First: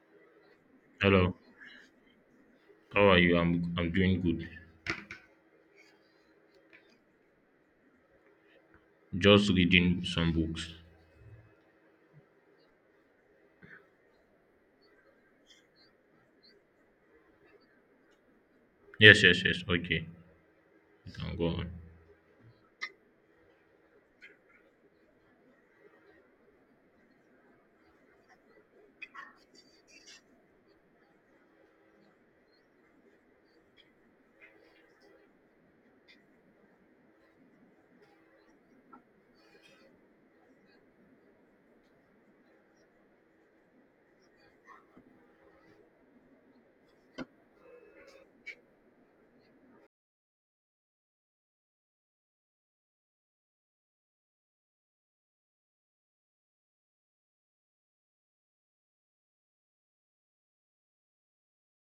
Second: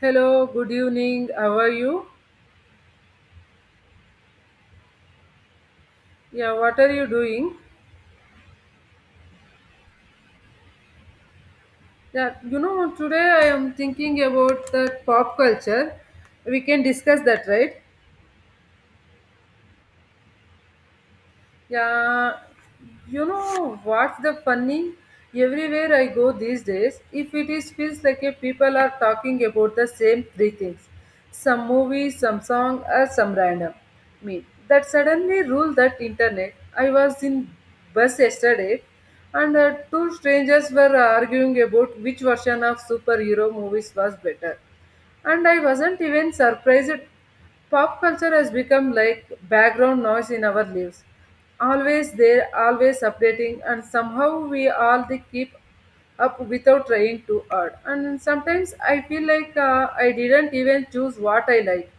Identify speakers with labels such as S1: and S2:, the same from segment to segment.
S1: Hello, good evening.
S2: Hello,
S1: How are you?
S2: how are you? I'm doing good.
S1: Yeah, what are you doing?
S2: Just reading some books.
S1: Yeah, you know, today I am thinking about that pop culture. We can discuss that, right?
S2: Yes, yes, yes. Okay, you can go on.
S1: Yeah, you know what's the funny? Everywhere I go these days, if it is feels like a people are talking about the same three things, some movie, some song, or some random meme. That suddenly rule that internet. I was in bus yesterday, and two strangers were arguing about which version of superhero movies was better, and I wasn't even surprised. Pop culture has become like background noise in our lives, always there, always updating, and somehow we all they keep up without trying too hard. And sometimes I feel like I didn't even choose what I like.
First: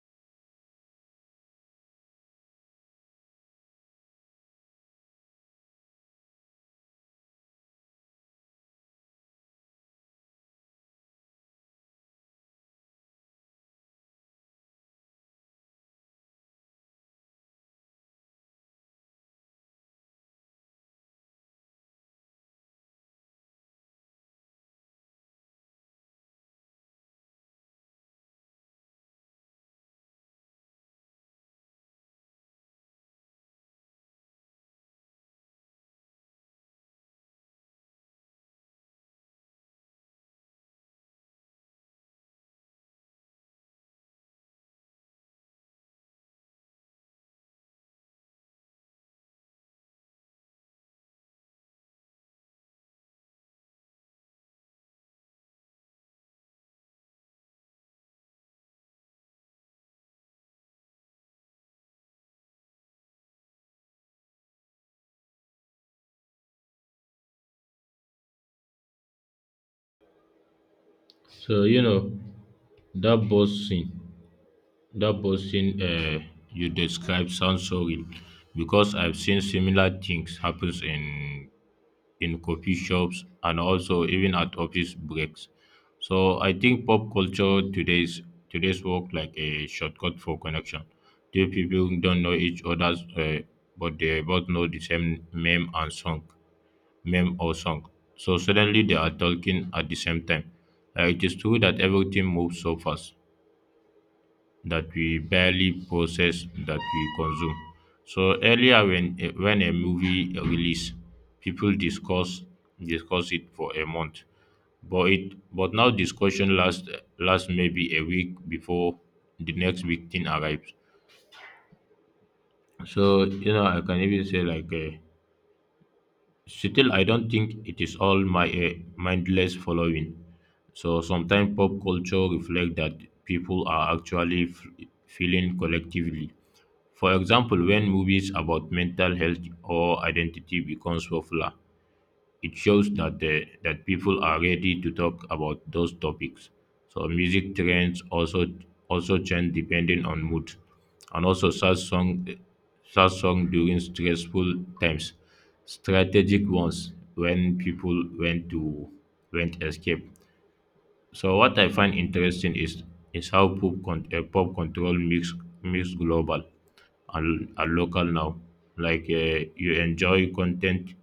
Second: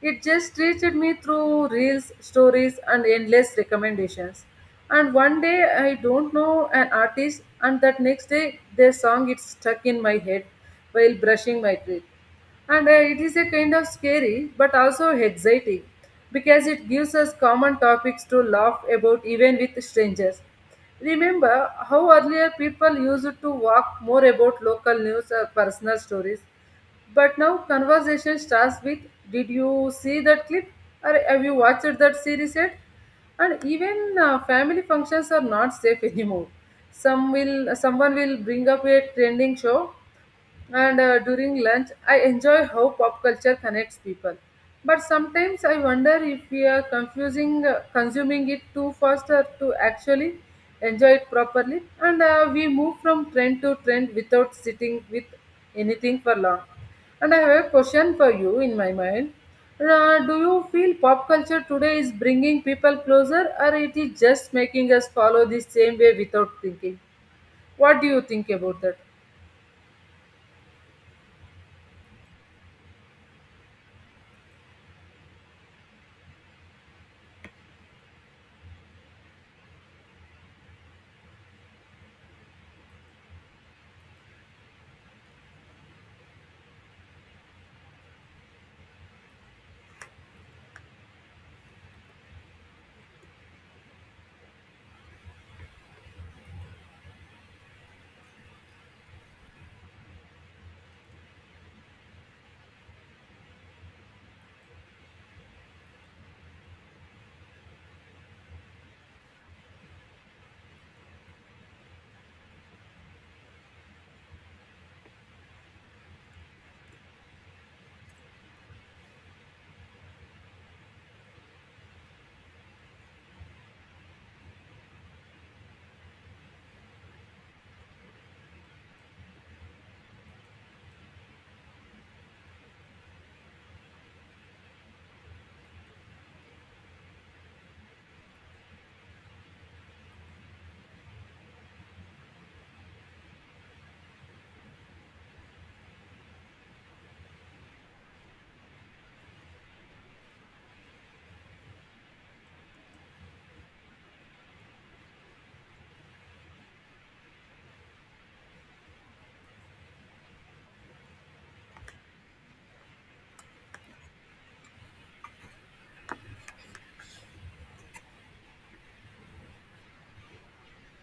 S1: It just reached me through reels, stories, and endless recommendations. And one day I don't know an artist, and that next day their song is stuck in my head while brushing my teeth. And it is a kind of scary but also exciting because it gives us common topics to laugh about even with strangers. Remember how earlier people used to talk more about local news or personal stories, but now conversation starts with, did you see that clip? Or have you watched that series yet? And even family functions are not safe anymore. Someone will bring up a trending show, and during lunch, I enjoy how pop culture connects people. But sometimes I wonder if we are confusing consuming it too fast or to actually enjoy it properly. And we move from trend to trend without sitting with anything for long. And I have a question for you in my mind. Do you feel pop culture today is bringing people closer, or it is just making us follow the same way without thinking? What do you think about that?
S2: So that boss scene, that boss scene you described sounds so real because I've seen similar things happens in coffee shops and also even at office breaks. So I think pop culture today's work like a shortcut for connection. Two people don't know each other's, but they both know the same meme or song. So suddenly they are talking at the same time. It is true that everything moves so fast, that we barely possess that we consume. So earlier, when a movie release, people discuss it for a month, but it but now discussion lasts maybe a week before the next big thing arrives. So you know, I can even say like. Still, I don't think it is all my mindless following. So sometimes pop culture reflects that people are actually feeling collectively. For example, when movies about mental health or identity becomes popular, it shows that people are ready to talk about those topics. So music trends also change depending on mood, and also sad song during stressful times, strategic ones when people went to went escape, so what I find interesting is how pop control mix global and local now. Like you enjoy content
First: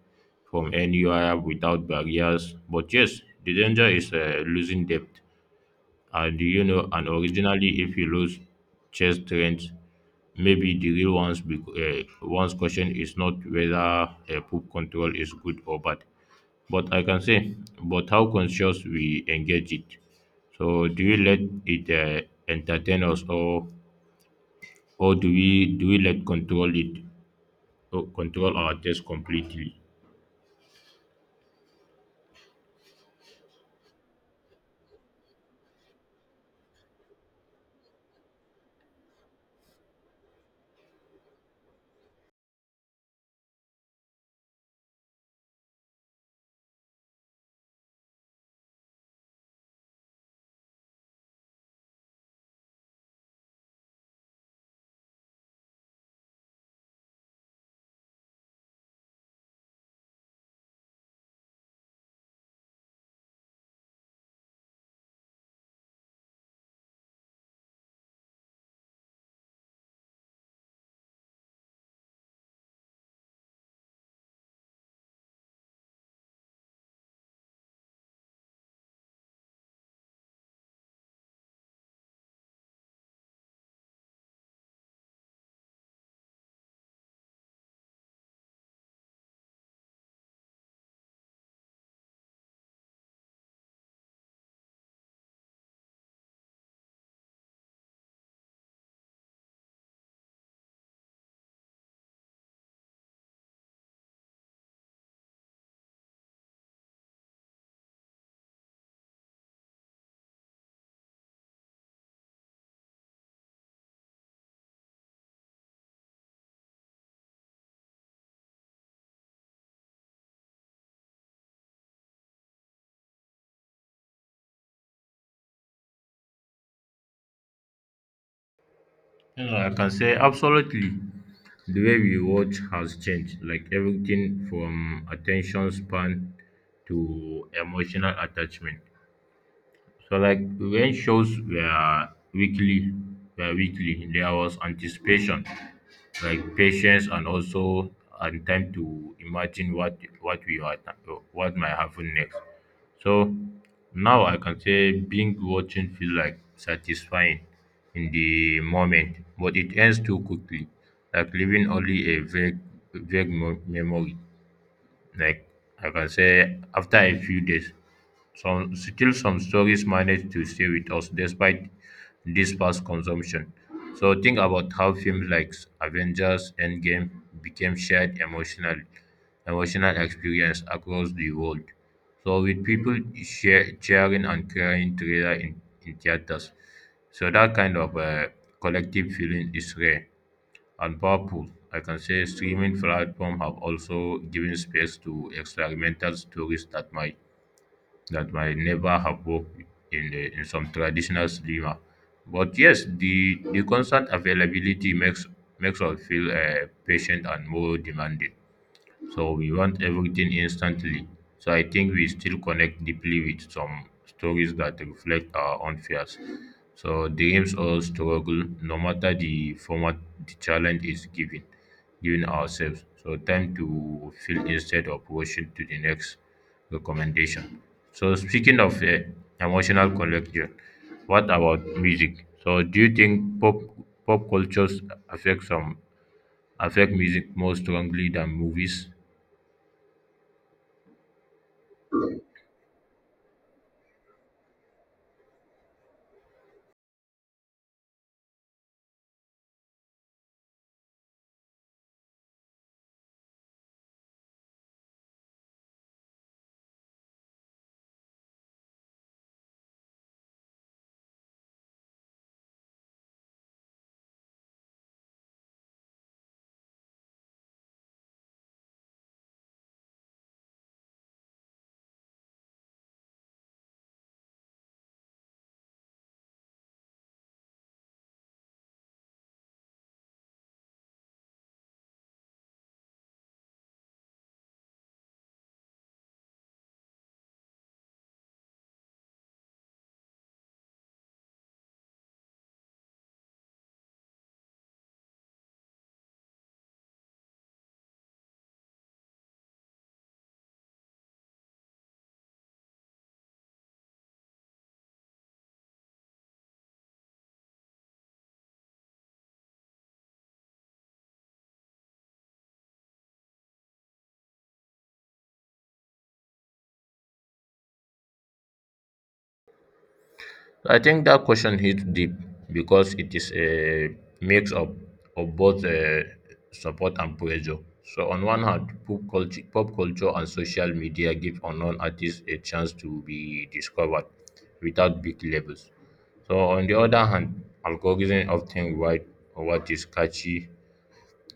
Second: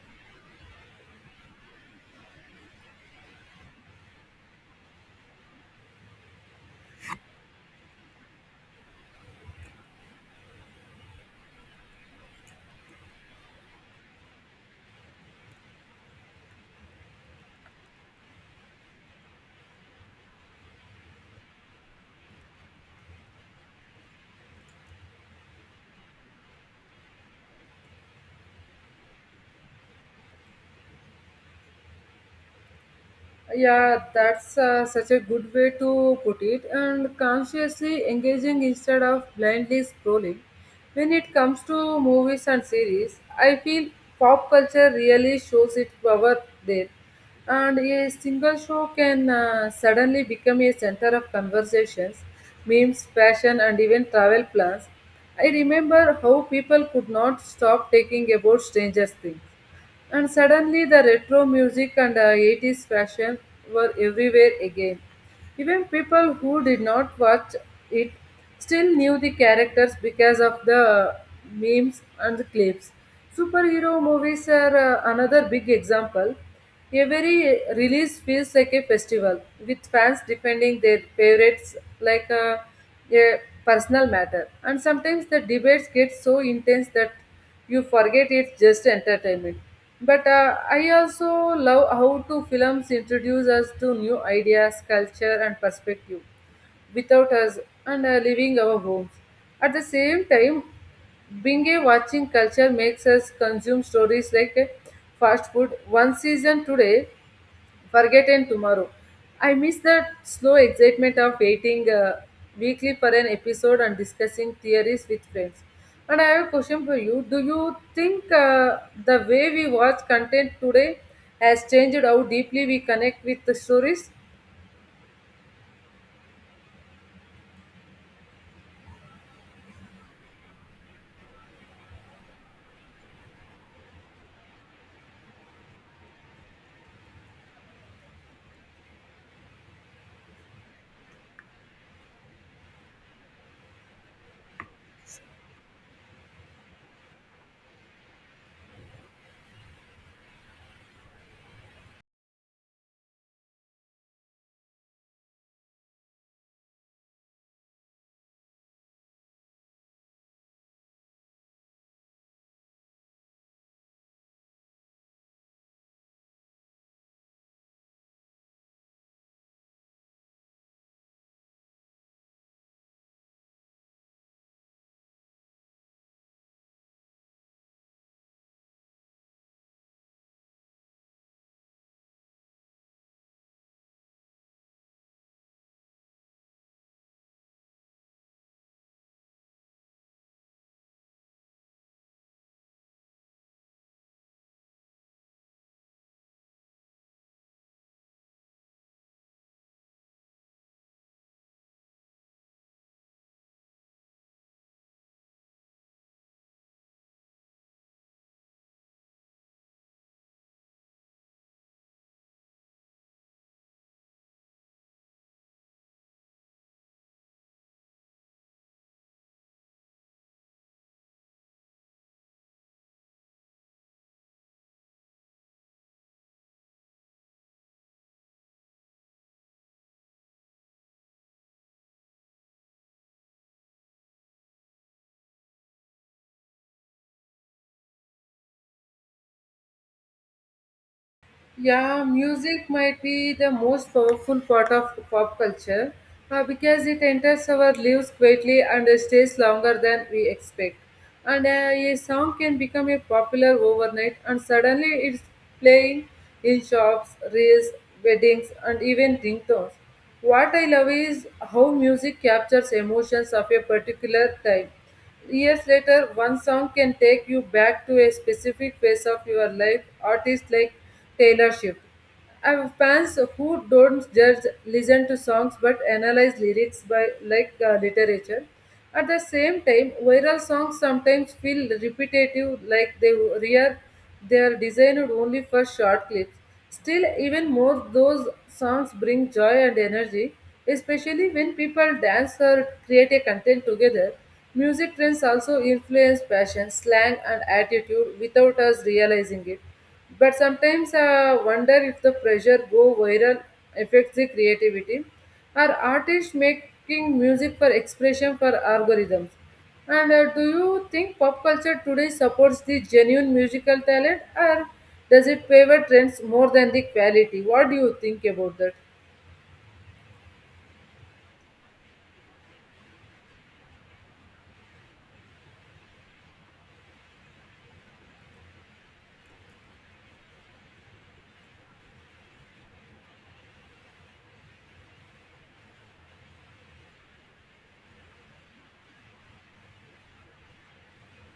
S2: from anywhere without barriers. But yes, the danger is losing depth. And you know, and originally, if you lose chess trends, maybe the real one's question is not whether poop control is good or bad, but I can say, but how conscious we engage it. So do we let it entertain us, or do we let control it, or control our taste completely?
S1: Yeah, that's such a good way to put it. And consciously engaging instead of blindly scrolling. When it comes to movies and series, I feel pop culture really shows its power there. And a single show can suddenly become a center of conversations, memes, fashion, and even travel plans. I remember how people could not stop taking about strangers' things, and suddenly the retro music and 80s fashion were everywhere again. Even people who did not watch it still knew the characters because of the memes and the clips. Superhero movies are another big example. Every release feels like a festival, with fans defending their favorites like a personal matter. And sometimes the debates get so intense that you forget it's just entertainment. But I also love how to films introduce us to new ideas, culture, and perspective without us and leaving our homes. At the same time, being a watching culture makes us consume stories like fast food. One season today, forgotten tomorrow. I miss the slow excitement of waiting weekly for an episode and discussing theories with friends. And I have a question for you. Do you think the way we watch content today has changed how deeply we connect with the stories?
S2: You I can say absolutely. The way we watch has changed, like everything from attention span to emotional attachment. So like when shows were weekly, there was anticipation, like patience, and also and time to imagine what might happen next. So now I can say being watching feel like satisfying in the moment, but it ends too quickly, like leaving only a vague memory. Like I can say, after a few days, some stories manage to stay with us despite this past consumption. So think about how films like Avengers Endgame became shared emotional experience across the world. So with people share, cheering and crying together in theaters. So that kind of collective feeling is rare and powerful. I can say streaming platforms have also given space to experimental stories that might never have worked in some traditional cinema. But yes, the constant availability makes us feel patient and more demanding. So we want everything instantly. So I think we still connect deeply with some stories that reflect our own fears. So dreams or struggle, no matter the format, the challenge is given, given ourselves. So time to feel instead of rushing to the next recommendation. So speaking of emotional connection, what about music? So do you think pop cultures affect some affect music more strongly than movies?
S1: Yeah, music might be the most powerful part of pop culture because it enters our lives quietly and stays longer than we expect. And a song can become a popular overnight, and suddenly it's playing in shops, reels, weddings, and even ringtones. What I love is how music captures emotions of a particular time. Years later, one song can take you back to a specific phase of your life. Artists like Taylor Swift. I have fans who don't just listen to songs but analyze lyrics by like literature. At the same time, viral songs sometimes feel repetitive, like they are designed only for short clips. Still, even more, those songs bring joy and energy, especially when people dance or create a content together. Music trends also influence fashion, slang, and attitude without us realizing it. But sometimes I wonder if the pressure go viral affects the creativity. Are artists making music for expression for algorithms? And do you think pop culture today supports the genuine musical talent, or does it favor trends more than the quality? What do you think about that?
S2: I think that question hits deep because it is a mix of both support and pressure. So on one hand, pop culture and social media give unknown artists a chance to be discovered without big labels. So on the other hand, algorithms often write what is catchy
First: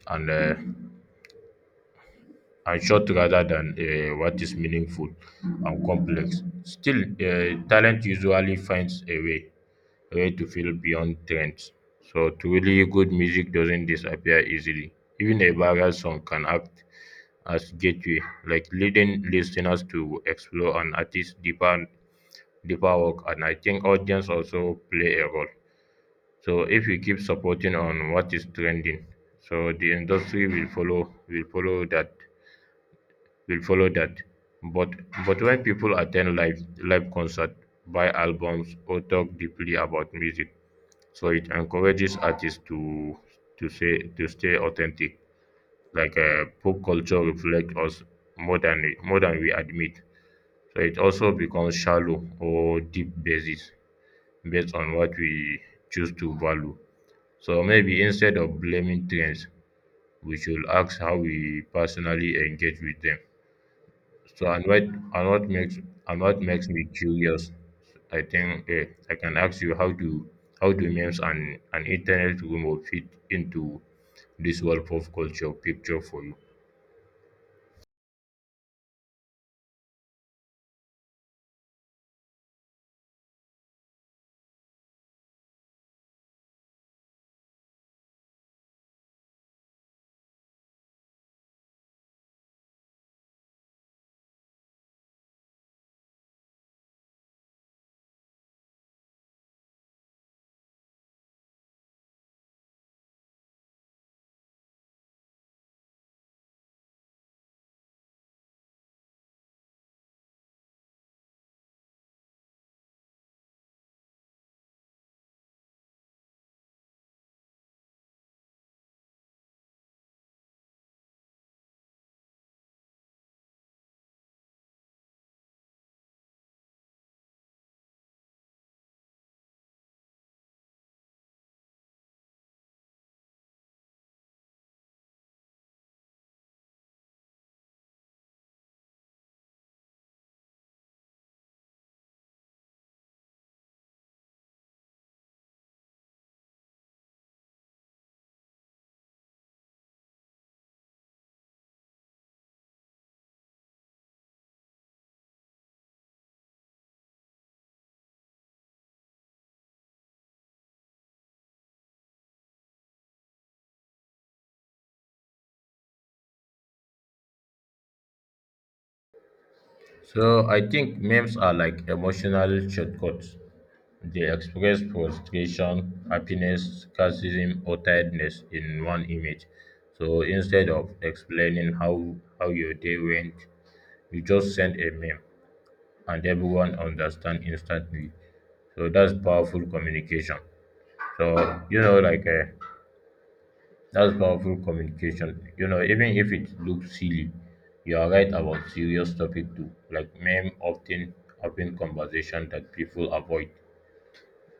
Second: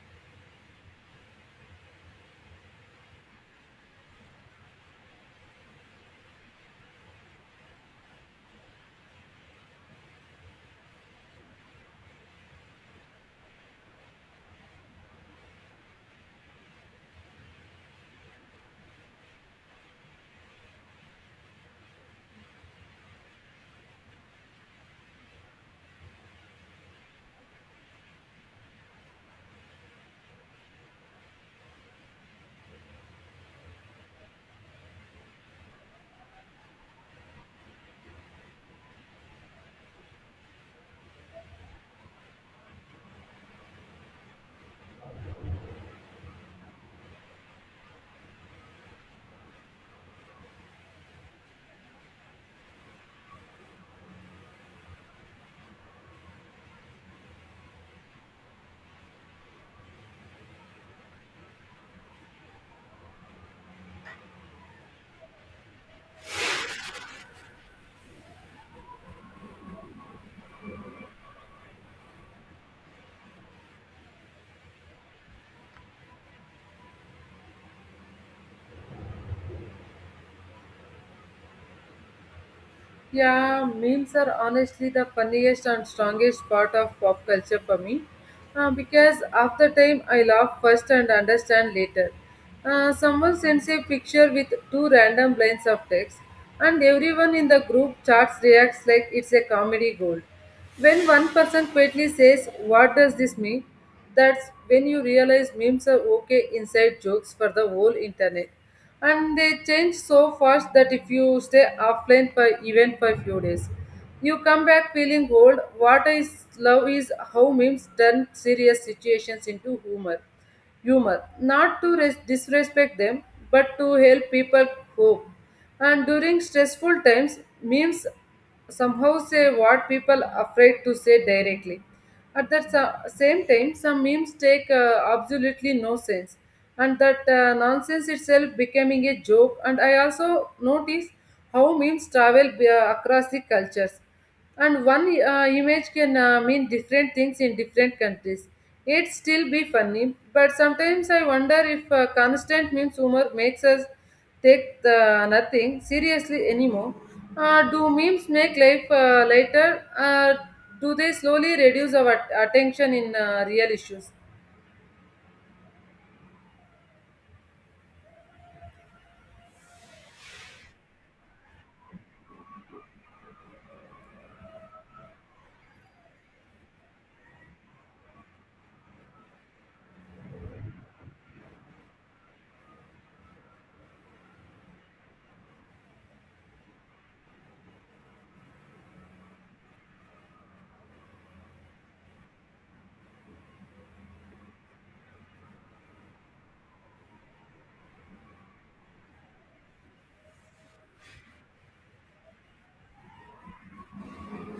S2: and uh, and short rather than what is meaningful and complex. Still, talent usually finds a way to feel beyond trends. So truly good music doesn't disappear easily. Even a viral song can act as gateway, like leading listeners to explore an artist's deeper work, and I think audience also play a role. So if you keep supporting on what is trending, so the industry will follow that. But but when people attend live concert, buy albums, or talk deeply about music, so it encourages artists to stay authentic. Like pop culture reflects us more than more than we admit. So it also becomes shallow or deep basis based on what we choose to value. So maybe instead of blaming trends, we should ask how we personally engage with them. So and what makes me curious, I think I can ask you how do memes and an internet rumor fit into this world of culture picture for you?
S1: Yeah, memes are honestly the funniest and strongest part of pop culture for me because after time I laugh first and understand later. Someone sends a picture with two random lines of text, and everyone in the group chats reacts like it's a comedy gold. When one person quietly says, what does this mean? That's when you realize memes are okay inside jokes for the whole internet, and they change so fast that if you stay offline for even for a few days, you come back feeling old. What is love is how memes turn serious situations into humor, not to disrespect them, but to help people cope. And during stressful times, memes somehow say what people afraid to say directly. At the same time, some memes take absolutely no sense, and that nonsense itself becoming a joke. And I also notice how memes travel across the cultures, and one image can mean different things in different countries. It still be funny, but sometimes I wonder if constant memes humor makes us take the nothing seriously anymore. Do memes make life lighter? Do they slowly reduce our attention in real issues?
S2: So I think memes are like emotional shortcuts. They express frustration, happiness, sarcasm, or tiredness in one image. So instead of explaining how your day went, you just send a meme. And everyone understand instantly. So that's powerful communication. So you know, like uh, You know, even if it looks silly, you are right about serious topic too. Like meme often open conversation that people avoid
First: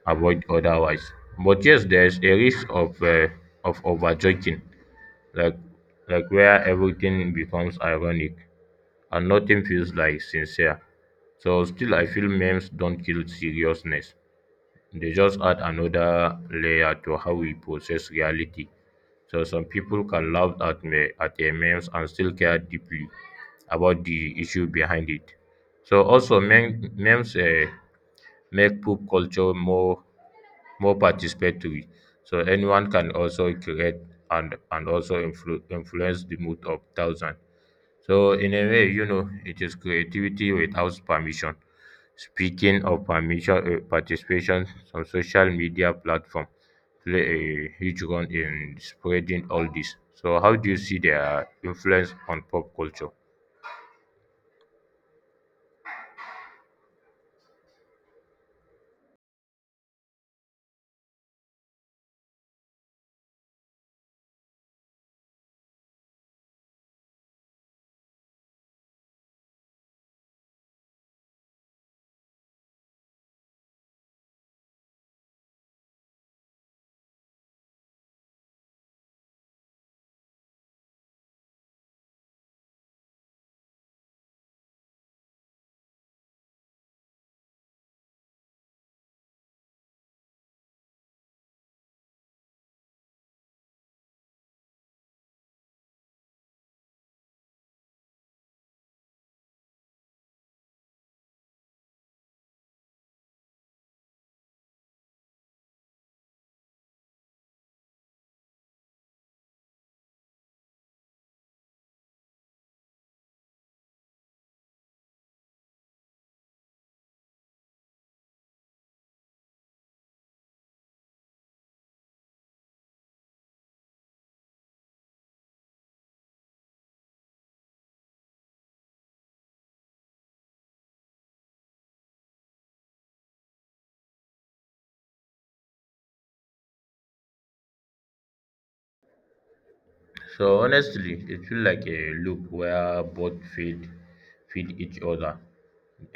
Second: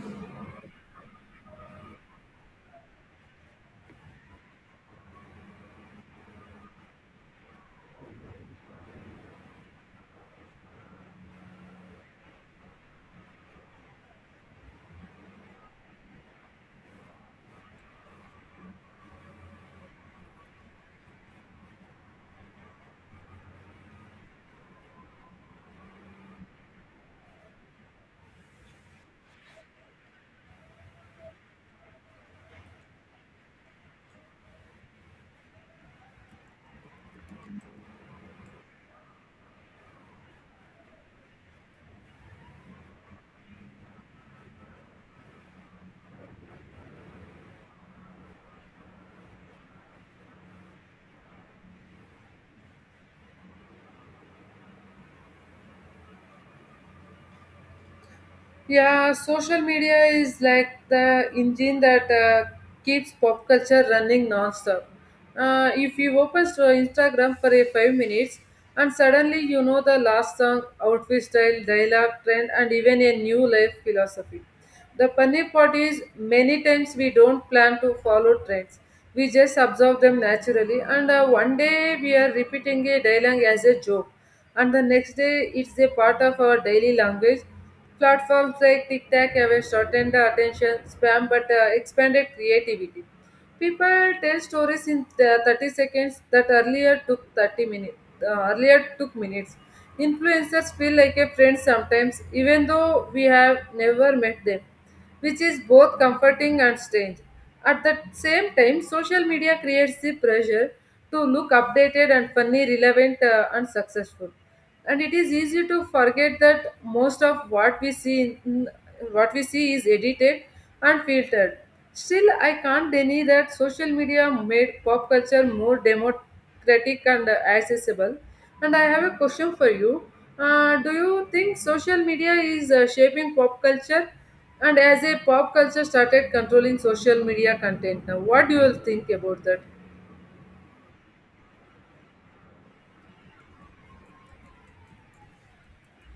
S2: avoid otherwise. But yes, there's a risk of over joking, like like where everything becomes ironic and nothing feels like sincere. So still, I feel memes don't kill seriousness. They just add another layer to how we process reality. So some people can laugh at me at a memes and still care deeply about the issue behind it. So also memes make pop culture more participatory. So anyone can also create and also influence the mood of thousands. So in a way, you know, it is creativity without permission. Speaking of permission, participation, some social media platform play a huge role in spreading all this. So how do you see their influence on pop culture?
S1: Yeah, social media is like the engine that keeps pop culture running nonstop. If you open to Instagram for a five minutes, and suddenly you know the last song, outfit style, dialogue, trend, and even a new life philosophy. The funny part is, many times we don't plan to follow trends. We just observe them naturally, and one day we are repeating a dialogue as a joke, and the next day it's a part of our daily language. Platforms like TikTok have shortened the attention span but expanded creativity. People tell stories in the 30 seconds that earlier took 30 minutes. Earlier took minutes. Influencers feel like a friend sometimes, even though we have never met them, which is both comforting and strange. At the same time, social media creates the pressure to look updated and funny, relevant, and successful, and it is easy to forget that most of what we see is edited and filtered. Still, I can't deny that social media made pop culture more democratic and accessible. And I have a question for you. Do you think social media is shaping pop culture, and as a pop culture started controlling social media content now? What do you think about that?
S2: So honestly, it feels like a loop where both feed each other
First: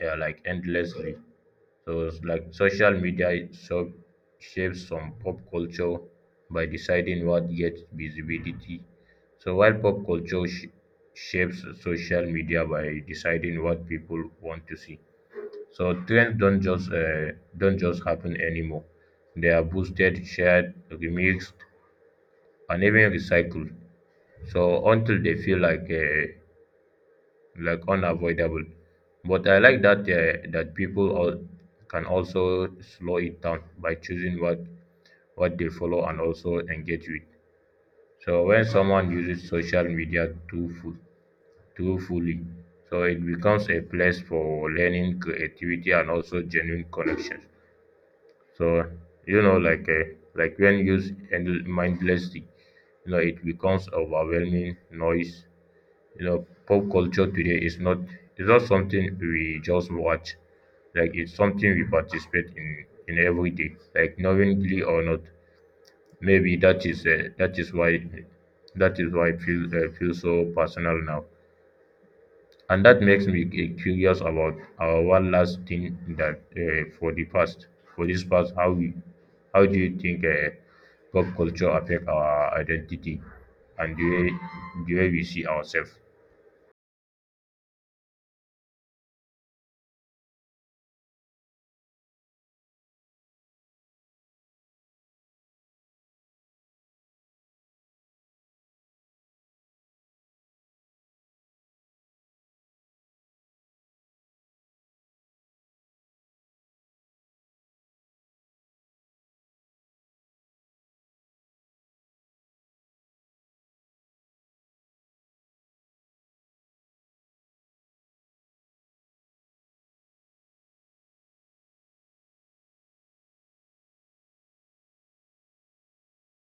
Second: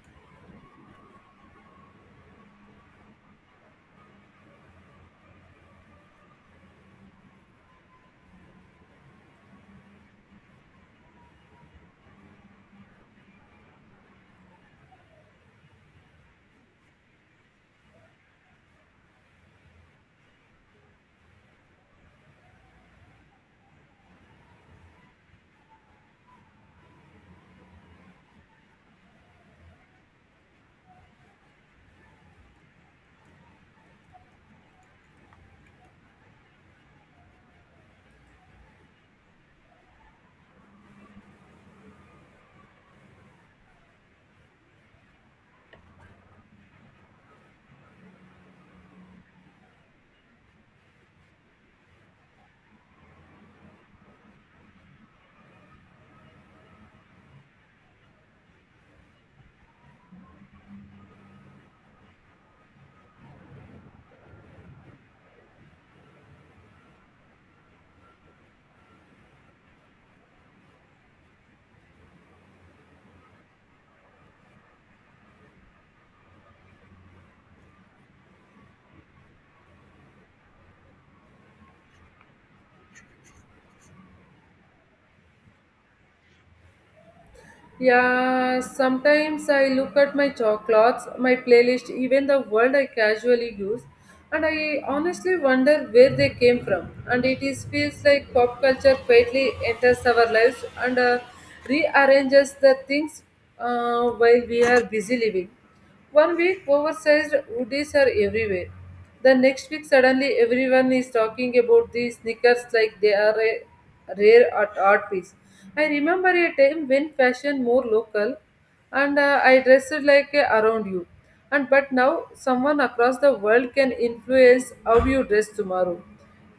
S2: like endlessly. So it's like social media shapes some pop culture by deciding what gets visibility. So while pop culture shapes social media by deciding what people want to see. So trends don't just happen anymore. They are boosted, shared, remixed, and even recycled. So until they feel like unavoidable. But I like that that people all can also slow it down by choosing what they follow and also engage with. So when someone uses social media too fully, so it becomes a place for learning, creativity, and also genuine connections. So you know, like when used mindlessly, you know, it becomes overwhelming noise. You know pop culture today is not something we just watch, like it's something we participate in every day, like knowingly or not. Maybe that is why I feel so personal now, and that makes me curious about our one last thing that for the past for this past how we how do you think pop culture affect our identity and the way we see ourselves?
S1: Yeah, sometimes I look at my chocolates, my playlist, even the world I casually use, and I honestly wonder where they came from. And it is feels like pop culture quietly enters our lives and rearranges the things while we are busy living. One week, oversized hoodies are everywhere. The next week, suddenly everyone is talking about these sneakers like they are a rare art piece. I remember a time when fashion more local, and I dressed like a around you. And but now someone across the world can influence how you dress tomorrow.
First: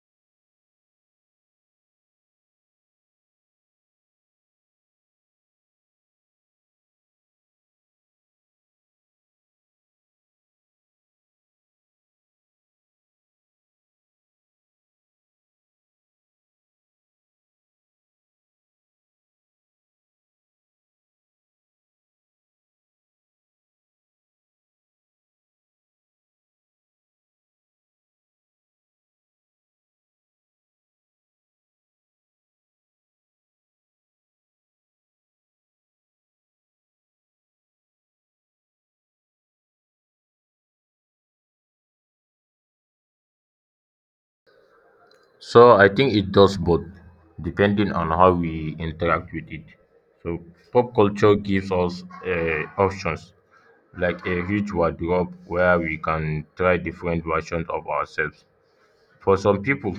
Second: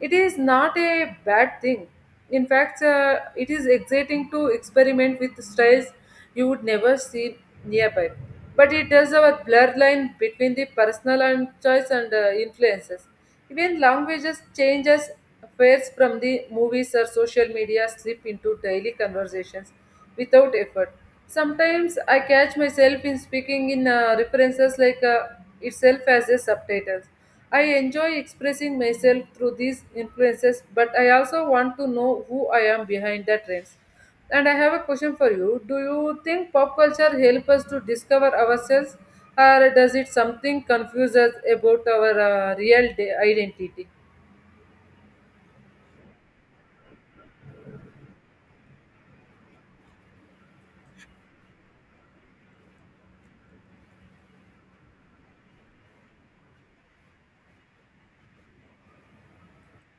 S1: It is not a bad thing. In fact, it is exciting to experiment with styles you would never see nearby. But it does have a blur line between the personal and choice and influences. Even languages changes fares from the movies or social media slip into daily conversations without effort. Sometimes I catch myself in speaking in references like itself as a subtitles. I enjoy expressing myself through these influences, but I also want to know who I am behind the trends. And I have a question for you. Do you think pop culture helps us to discover ourselves, or does it something confuse us about our real identity?
S2: So I think it does both, depending on how we interact with it. So pop culture gives us options, like a huge wardrobe where we can try different versions of ourselves. For some people,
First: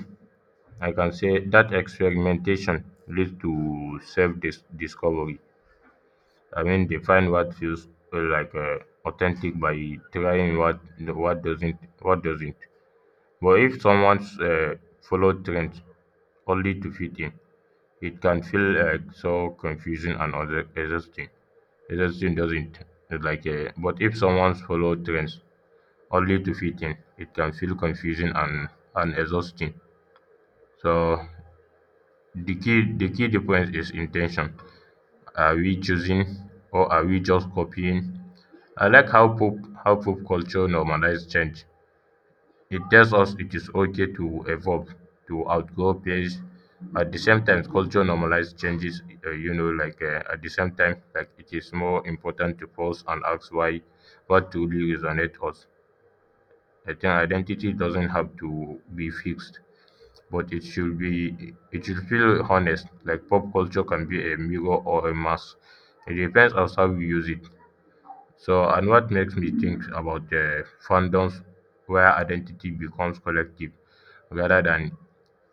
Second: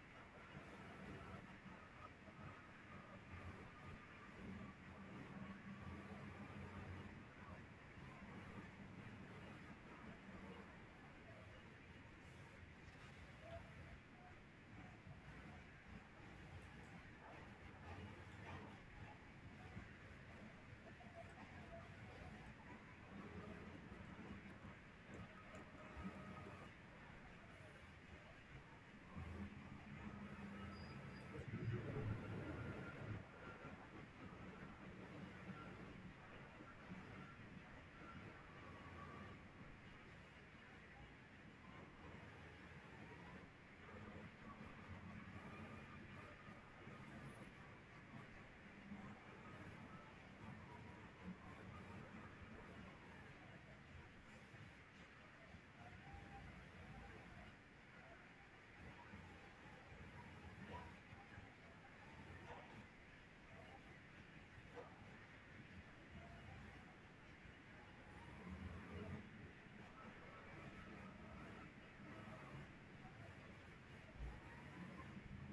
S2: I can say that experimentation leads to self-discovery. I mean, they find what feels authentic by trying what doesn't. But if someone's follows trends only to fit in, it can feel so confusing and exhausting. Exhausting doesn't it? Like. But if someone's follow trends only to fit in, it can feel confusing and exhausting. So the key difference is intention. Are we choosing or are we just copying? I like how pop culture normalizes change. It tells us it is okay to evolve, to outgrow peers. At the same time, culture normalizes changes, you know, like at the same time, like it is more important to pause and ask why what truly resonates us. I think identity doesn't have to be fixed, but it should be it should feel honest. Like pop culture can be a mirror or a mask. It depends on how we use it. So, and what makes me think about fandoms where identity becomes collective rather than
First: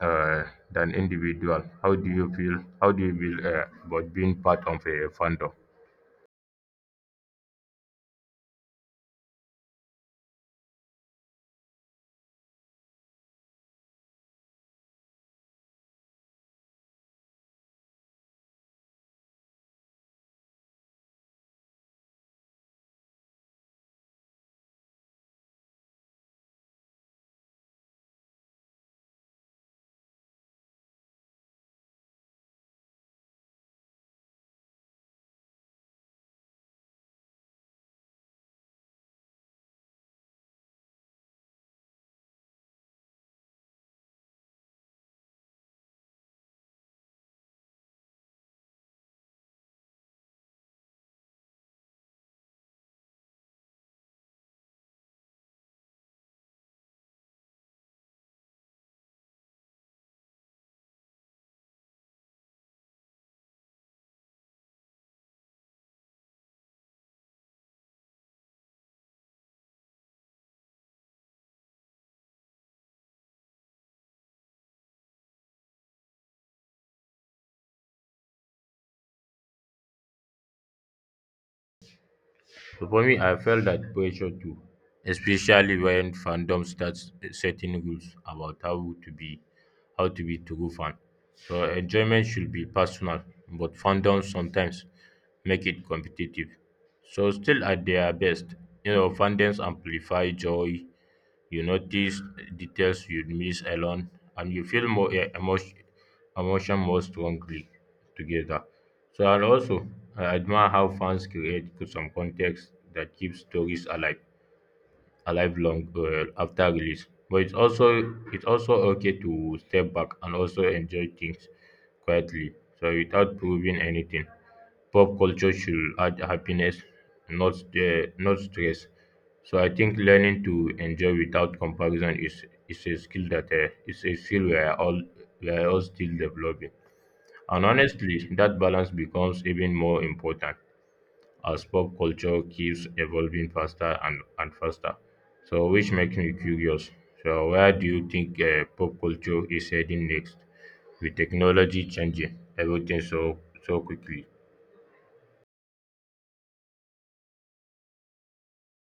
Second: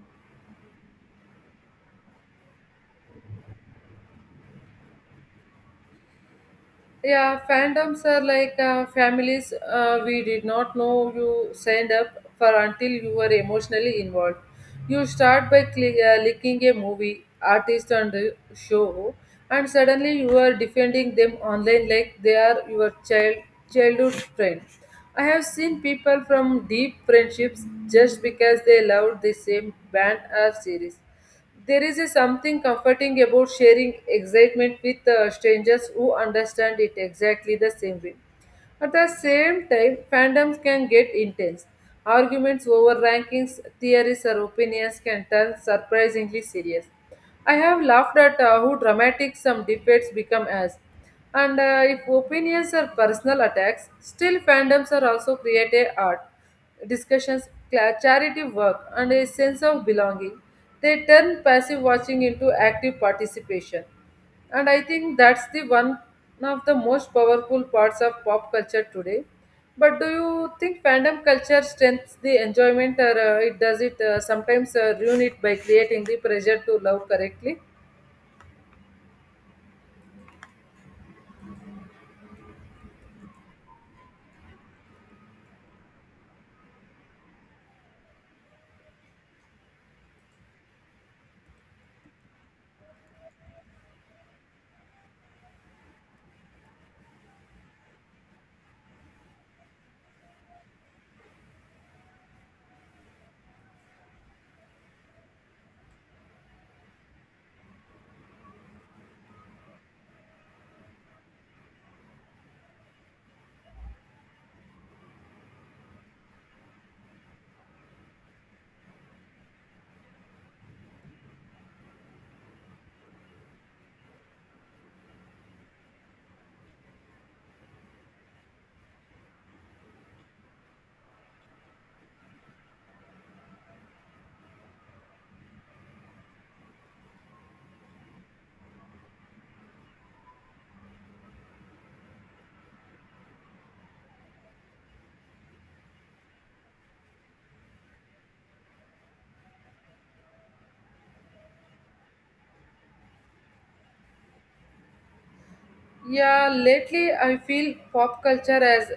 S2: uh, individual. How do you feel? How do you feel about being part of a fandom?
S1: Yeah, fandoms are like families we did not know you signed up for until you were emotionally involved. You start by cli liking a movie, artist, and show, and suddenly you are defending them online like they are your childhood friend. I have seen people from deep friendships just because they loved the same band or series. There is a something comforting about sharing excitement with strangers who understand it exactly the same way. At the same time, fandoms can get intense. Arguments over rankings, theories, or opinions can turn surprisingly serious. I have laughed at how dramatic some debates become as. And if opinions are personal attacks, still fandoms are also creative art discussions, charity work, and a sense of belonging. They turn passive watching into active participation. And I think that's the one of the most powerful parts of pop culture today. But do you think fandom culture strengthens the enjoyment, or it does it sometimes ruin it by creating the pressure to love correctly?
S2: So for me, I felt that pressure too, especially when fandom starts setting rules about how to be true fan. So enjoyment should be personal, but fandom sometimes make it competitive. So still at their best, you know, fandoms amplify joy. You notice details you'd miss alone, and you feel more emotion more strongly together. So, and also, I admire how fans create some context that keeps stories alive long after release. But it's also okay to step back and also enjoy things quietly, so without proving anything. Pop culture should add happiness, not stress. So I think learning to enjoy without comparison is a skill that is a skill we are all still developing. And honestly, that balance becomes even more important as pop culture keeps evolving faster and faster. Which makes me curious. Where do you think pop culture is heading next with technology changing everything so quickly?
S1: Yeah, lately I feel pop culture has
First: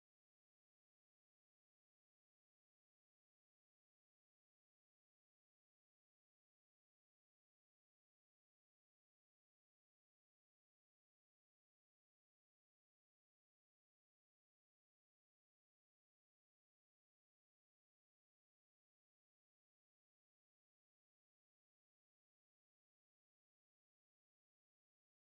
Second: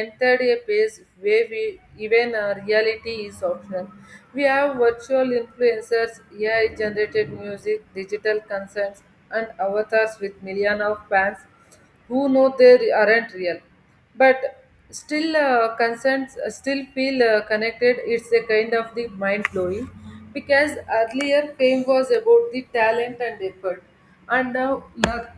S1: entered a phase where we, even our reality is optional. We have virtual influencers, AI generated music, digital concerts, and avatars with millions of fans who know they aren't real. But still, concerns still feel connected. It's a kind of the mind blowing because earlier fame was about the talent and effort, and now luck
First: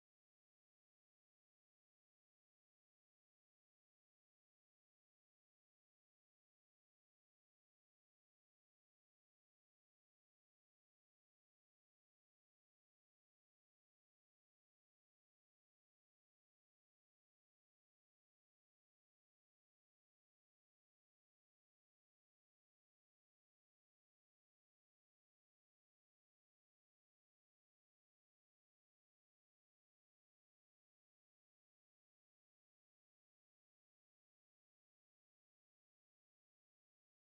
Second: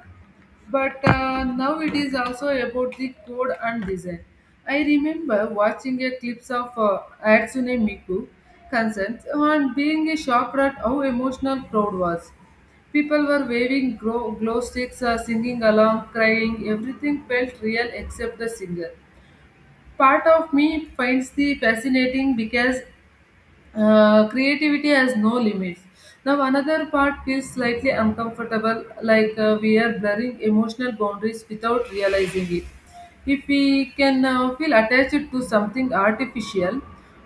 S1: but now it is also about the code and design. I remember watching a clips of Hatsune Miku concerts and being shocked at how emotional crowd was. People were waving glow sticks, singing along, crying. Everything felt real except the singer. Part of me finds the fascinating because creativity has no limits. Now, another part feels slightly uncomfortable, like we are blurring emotional boundaries without realizing it. If we can feel attached to something artificial,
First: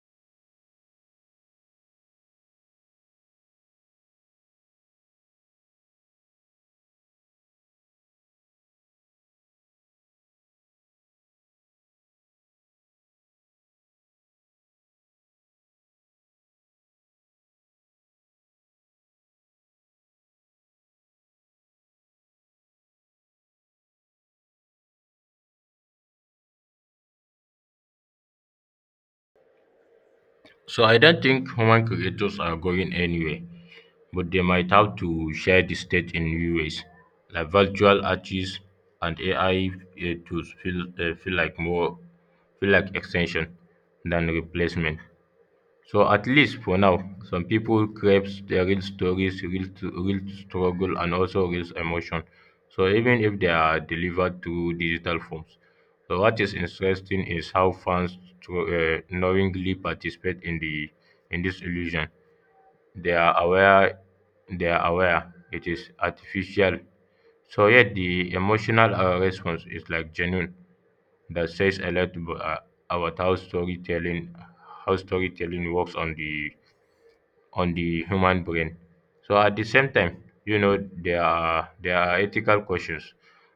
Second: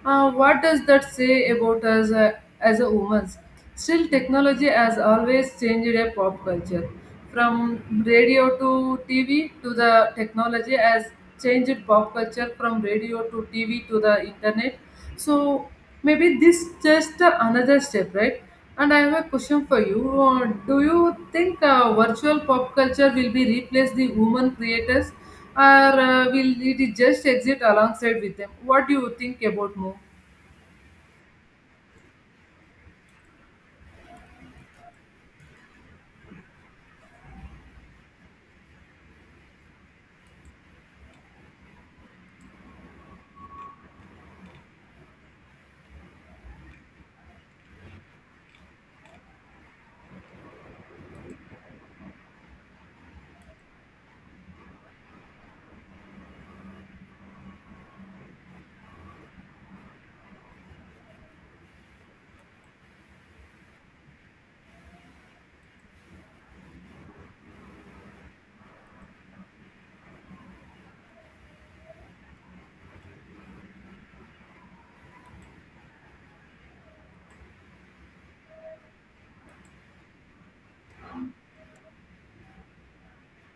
S1: what does that say about us as a woman? Still, technology has always changed a pop culture. From radio to TV to the technology has changed pop culture from radio to TV to the internet so maybe this just another step, right? And I have a question for you. Do you think virtual pop culture will be replace the human creators, or will it just exist alongside with them? What do you think about more?
S2: So, I don't think human creators are going anywhere, but they might have to share the stage in new ways, like virtual artists and AI tools feel feel like more feel like extension than replacement. So at least for now, some people craves their real stories, real struggle, and also real emotion. So even if they are delivered through digital forms. So what is interesting is how fans knowingly participate in the in this illusion. They are aware. They are aware it is artificial. So yet the emotional response is like genuine, that says a lot about how storytelling works on the human brain. So at the same time, you know, there are ethical questions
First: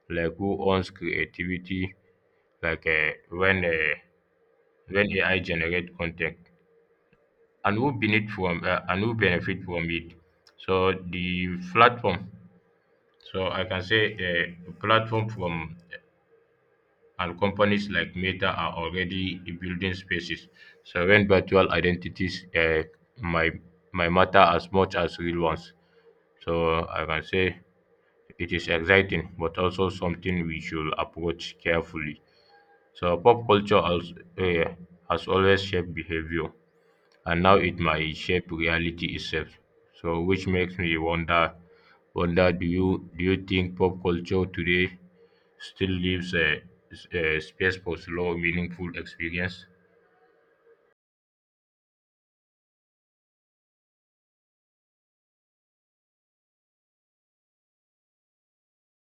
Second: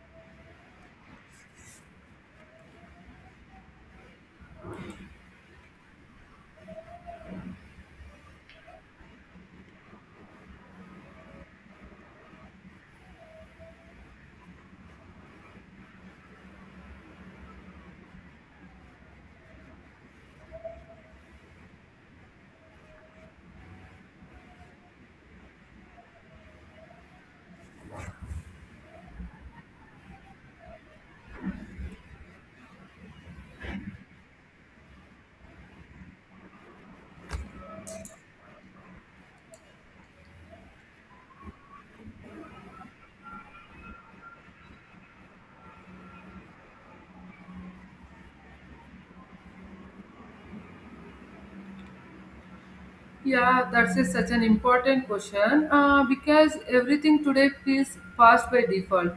S2: like who owns creativity, like uh, when uh, when AI generate content and who benefit from it. So the platform. So I can say platform from and companies like Meta are already building spaces so when virtual identities might might matter as much as real ones. So I can say it is exciting, but also something we should approach carefully. So pop culture has always shaped behavior, and now it might shape reality itself. So which makes me wonder, do you think pop culture today still leaves a space for slow, meaningful experience?
S1: Yeah, that's a, such an important question because everything today feels fast by default.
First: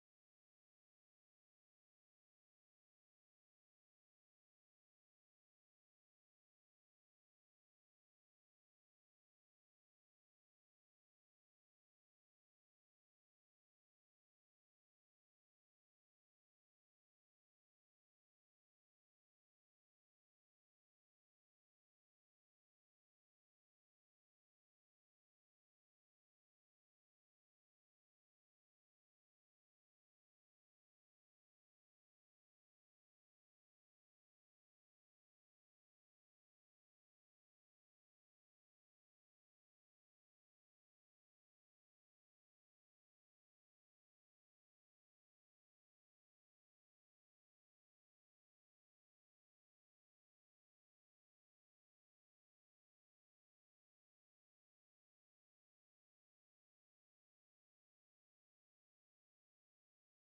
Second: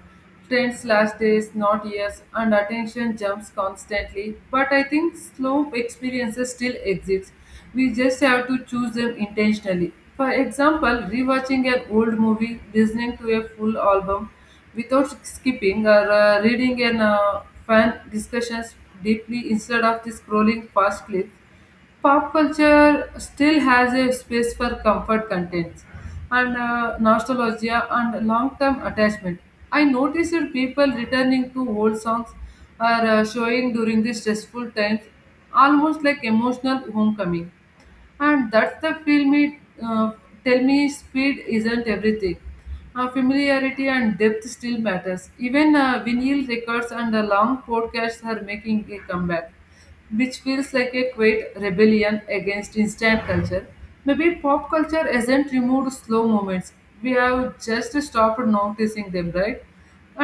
S1: Trends last days, not years, and attention jumps constantly. But I think slow experiences still exist. We just have to choose them intentionally. For example, rewatching an old movie, listening to a full album without skipping, or reading an fan discussions deeply instead of the scrolling fast clips pop culture still has a space for comfort contents and nostalgia and long-term attachment. I noticed people returning to old songs are showing during the stressful times, almost like emotional homecoming and that's the film it uh, tell me speed isn't everything, familiarity and depth still matters, even vinyl records and the long podcasts are making a comeback, which feels like a quiet rebellion against instant culture. Maybe pop culture hasn't removed slow moments, we have just stopped noticing them, right?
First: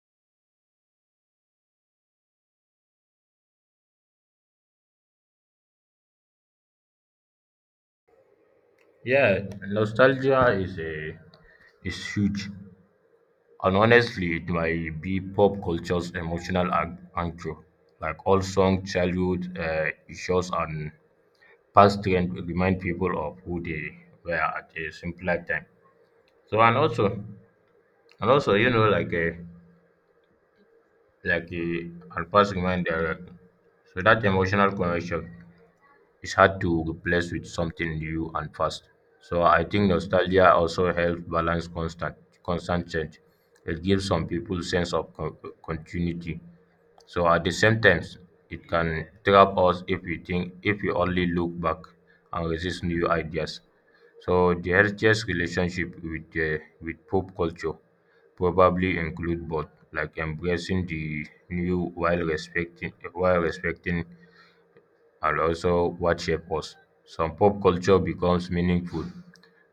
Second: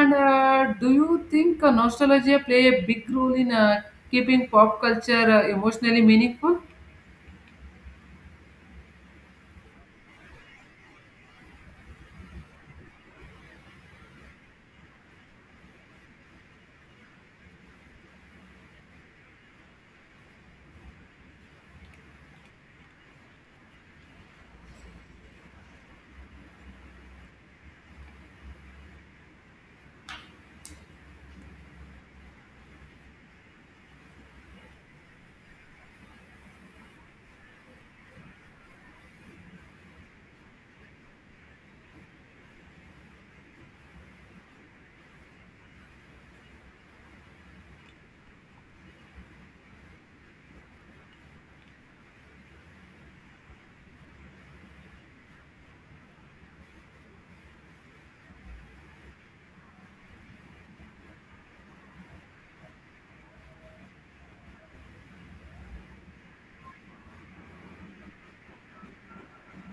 S1: And do you think nostalgia play a big role in keeping pop culture emotionally meaningful?
S2: Yeah, nostalgia is a is huge, and honestly, it might be pop culture's emotional anchor. Like all song, childhood shows, and past trend remind people of who they were at a simpler time. So and also you know like a and past remind so that emotional connection is hard to replace with something new and fast. So I think nostalgia also helps balance constant change. It gives some people sense of continuity. So at the same time, it can trap us if we only look back and resist new ideas. So the healthiest relationship with pop culture probably include both, like embracing the new while respecting and also what shape us. Some pop culture becomes meaningful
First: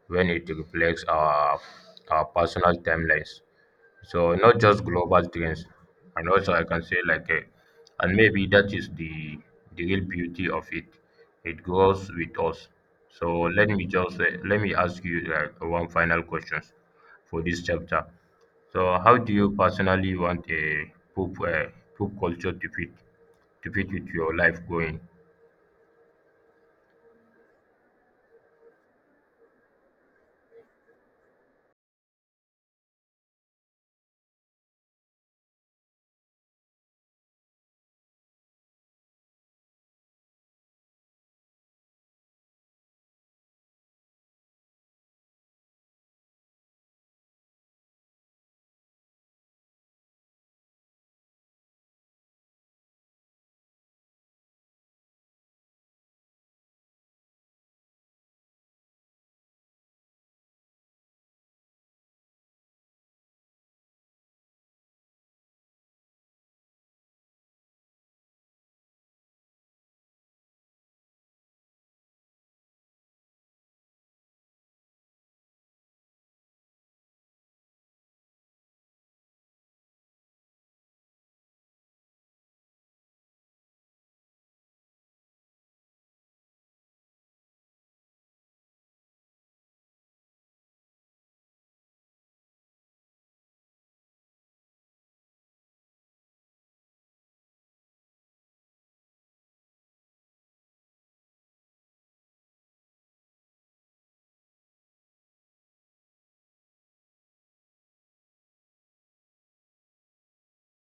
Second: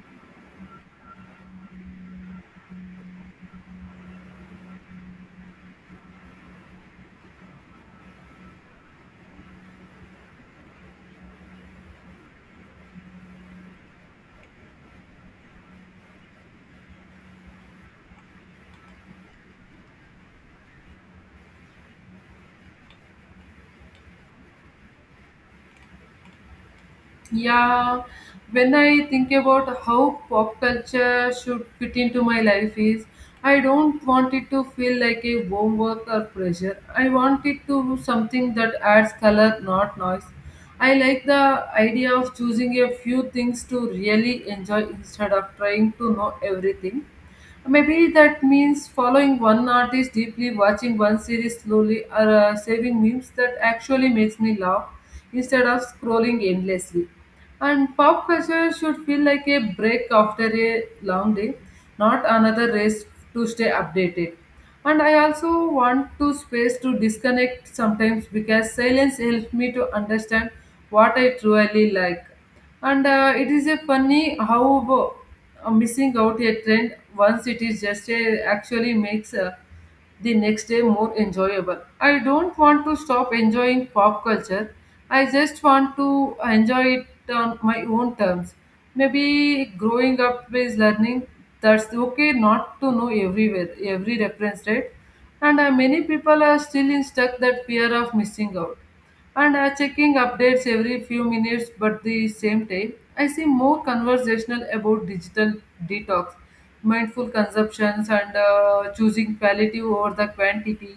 S2: when it reflects our personal timelines. So not just global trends, and also I can say and maybe that is the real beauty of it. It grows with us. So let me ask you like one final question for this chapter. So how do you personally want a poop poop culture to fit with your life going?
S1: Yeah, when I think about how pop culture should fit into my life is I don't want it to feel like a homework or pressure. I want it to be something that adds color, not noise. I like the idea of choosing a few things to really enjoy instead of trying to know everything. Maybe that means following one artist deeply, watching one series slowly, or saving memes that actually makes me laugh instead of scrolling endlessly. And pop culture should feel like a break after a long day, not another race to stay updated. And I also want to space to disconnect sometimes because silence helps me to understand what I truly like. And it is a funny how missing out a trend once it is just a, actually makes a the next day more enjoyable. I don't want to stop enjoying pop culture. I just want to enjoy it on my own terms. Maybe growing up is learning that's okay not to know everywhere, every reference, right? And many people are still in stuck that fear of missing out and checking updates every few minutes but the same time I see more conversational about digital detox, mindful consumptions and choosing quality over the quantity,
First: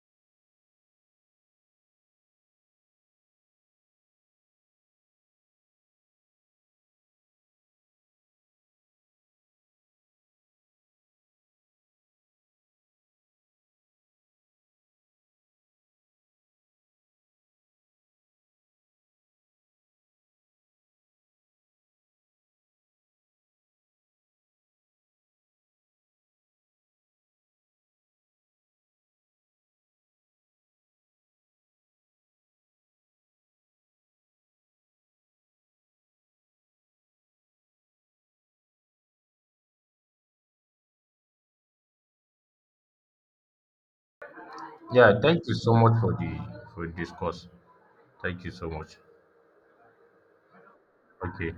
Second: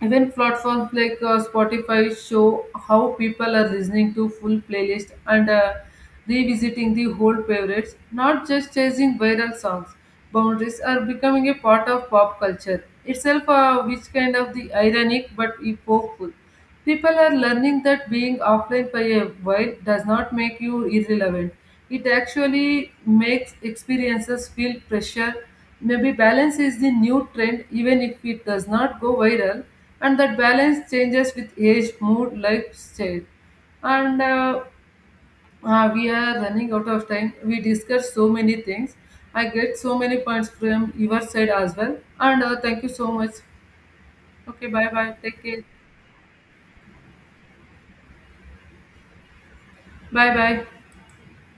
S1: and then platforms like Spotify show how people are listening to full playlist and revisiting the old favorites, not just chasing viral songs. Boundaries are becoming a part of pop culture itself, which kind of the ironic but hopeful. People are learning that being offline for a while does not make you irrelevant. It actually makes experiences feel pressure. Maybe balance is the new trend, even if it does not go viral, and that balance changes with age, mood, lifestyle. And we are running out of time. We discussed so many things. I get so many points from your side as well. And thank you so much. Okay, bye bye.
S2: Yeah,
S1: Take
S2: thank you
S1: care.
S2: so much for this course. Thank you so much.
S1: Bye bye.
S2: Okay.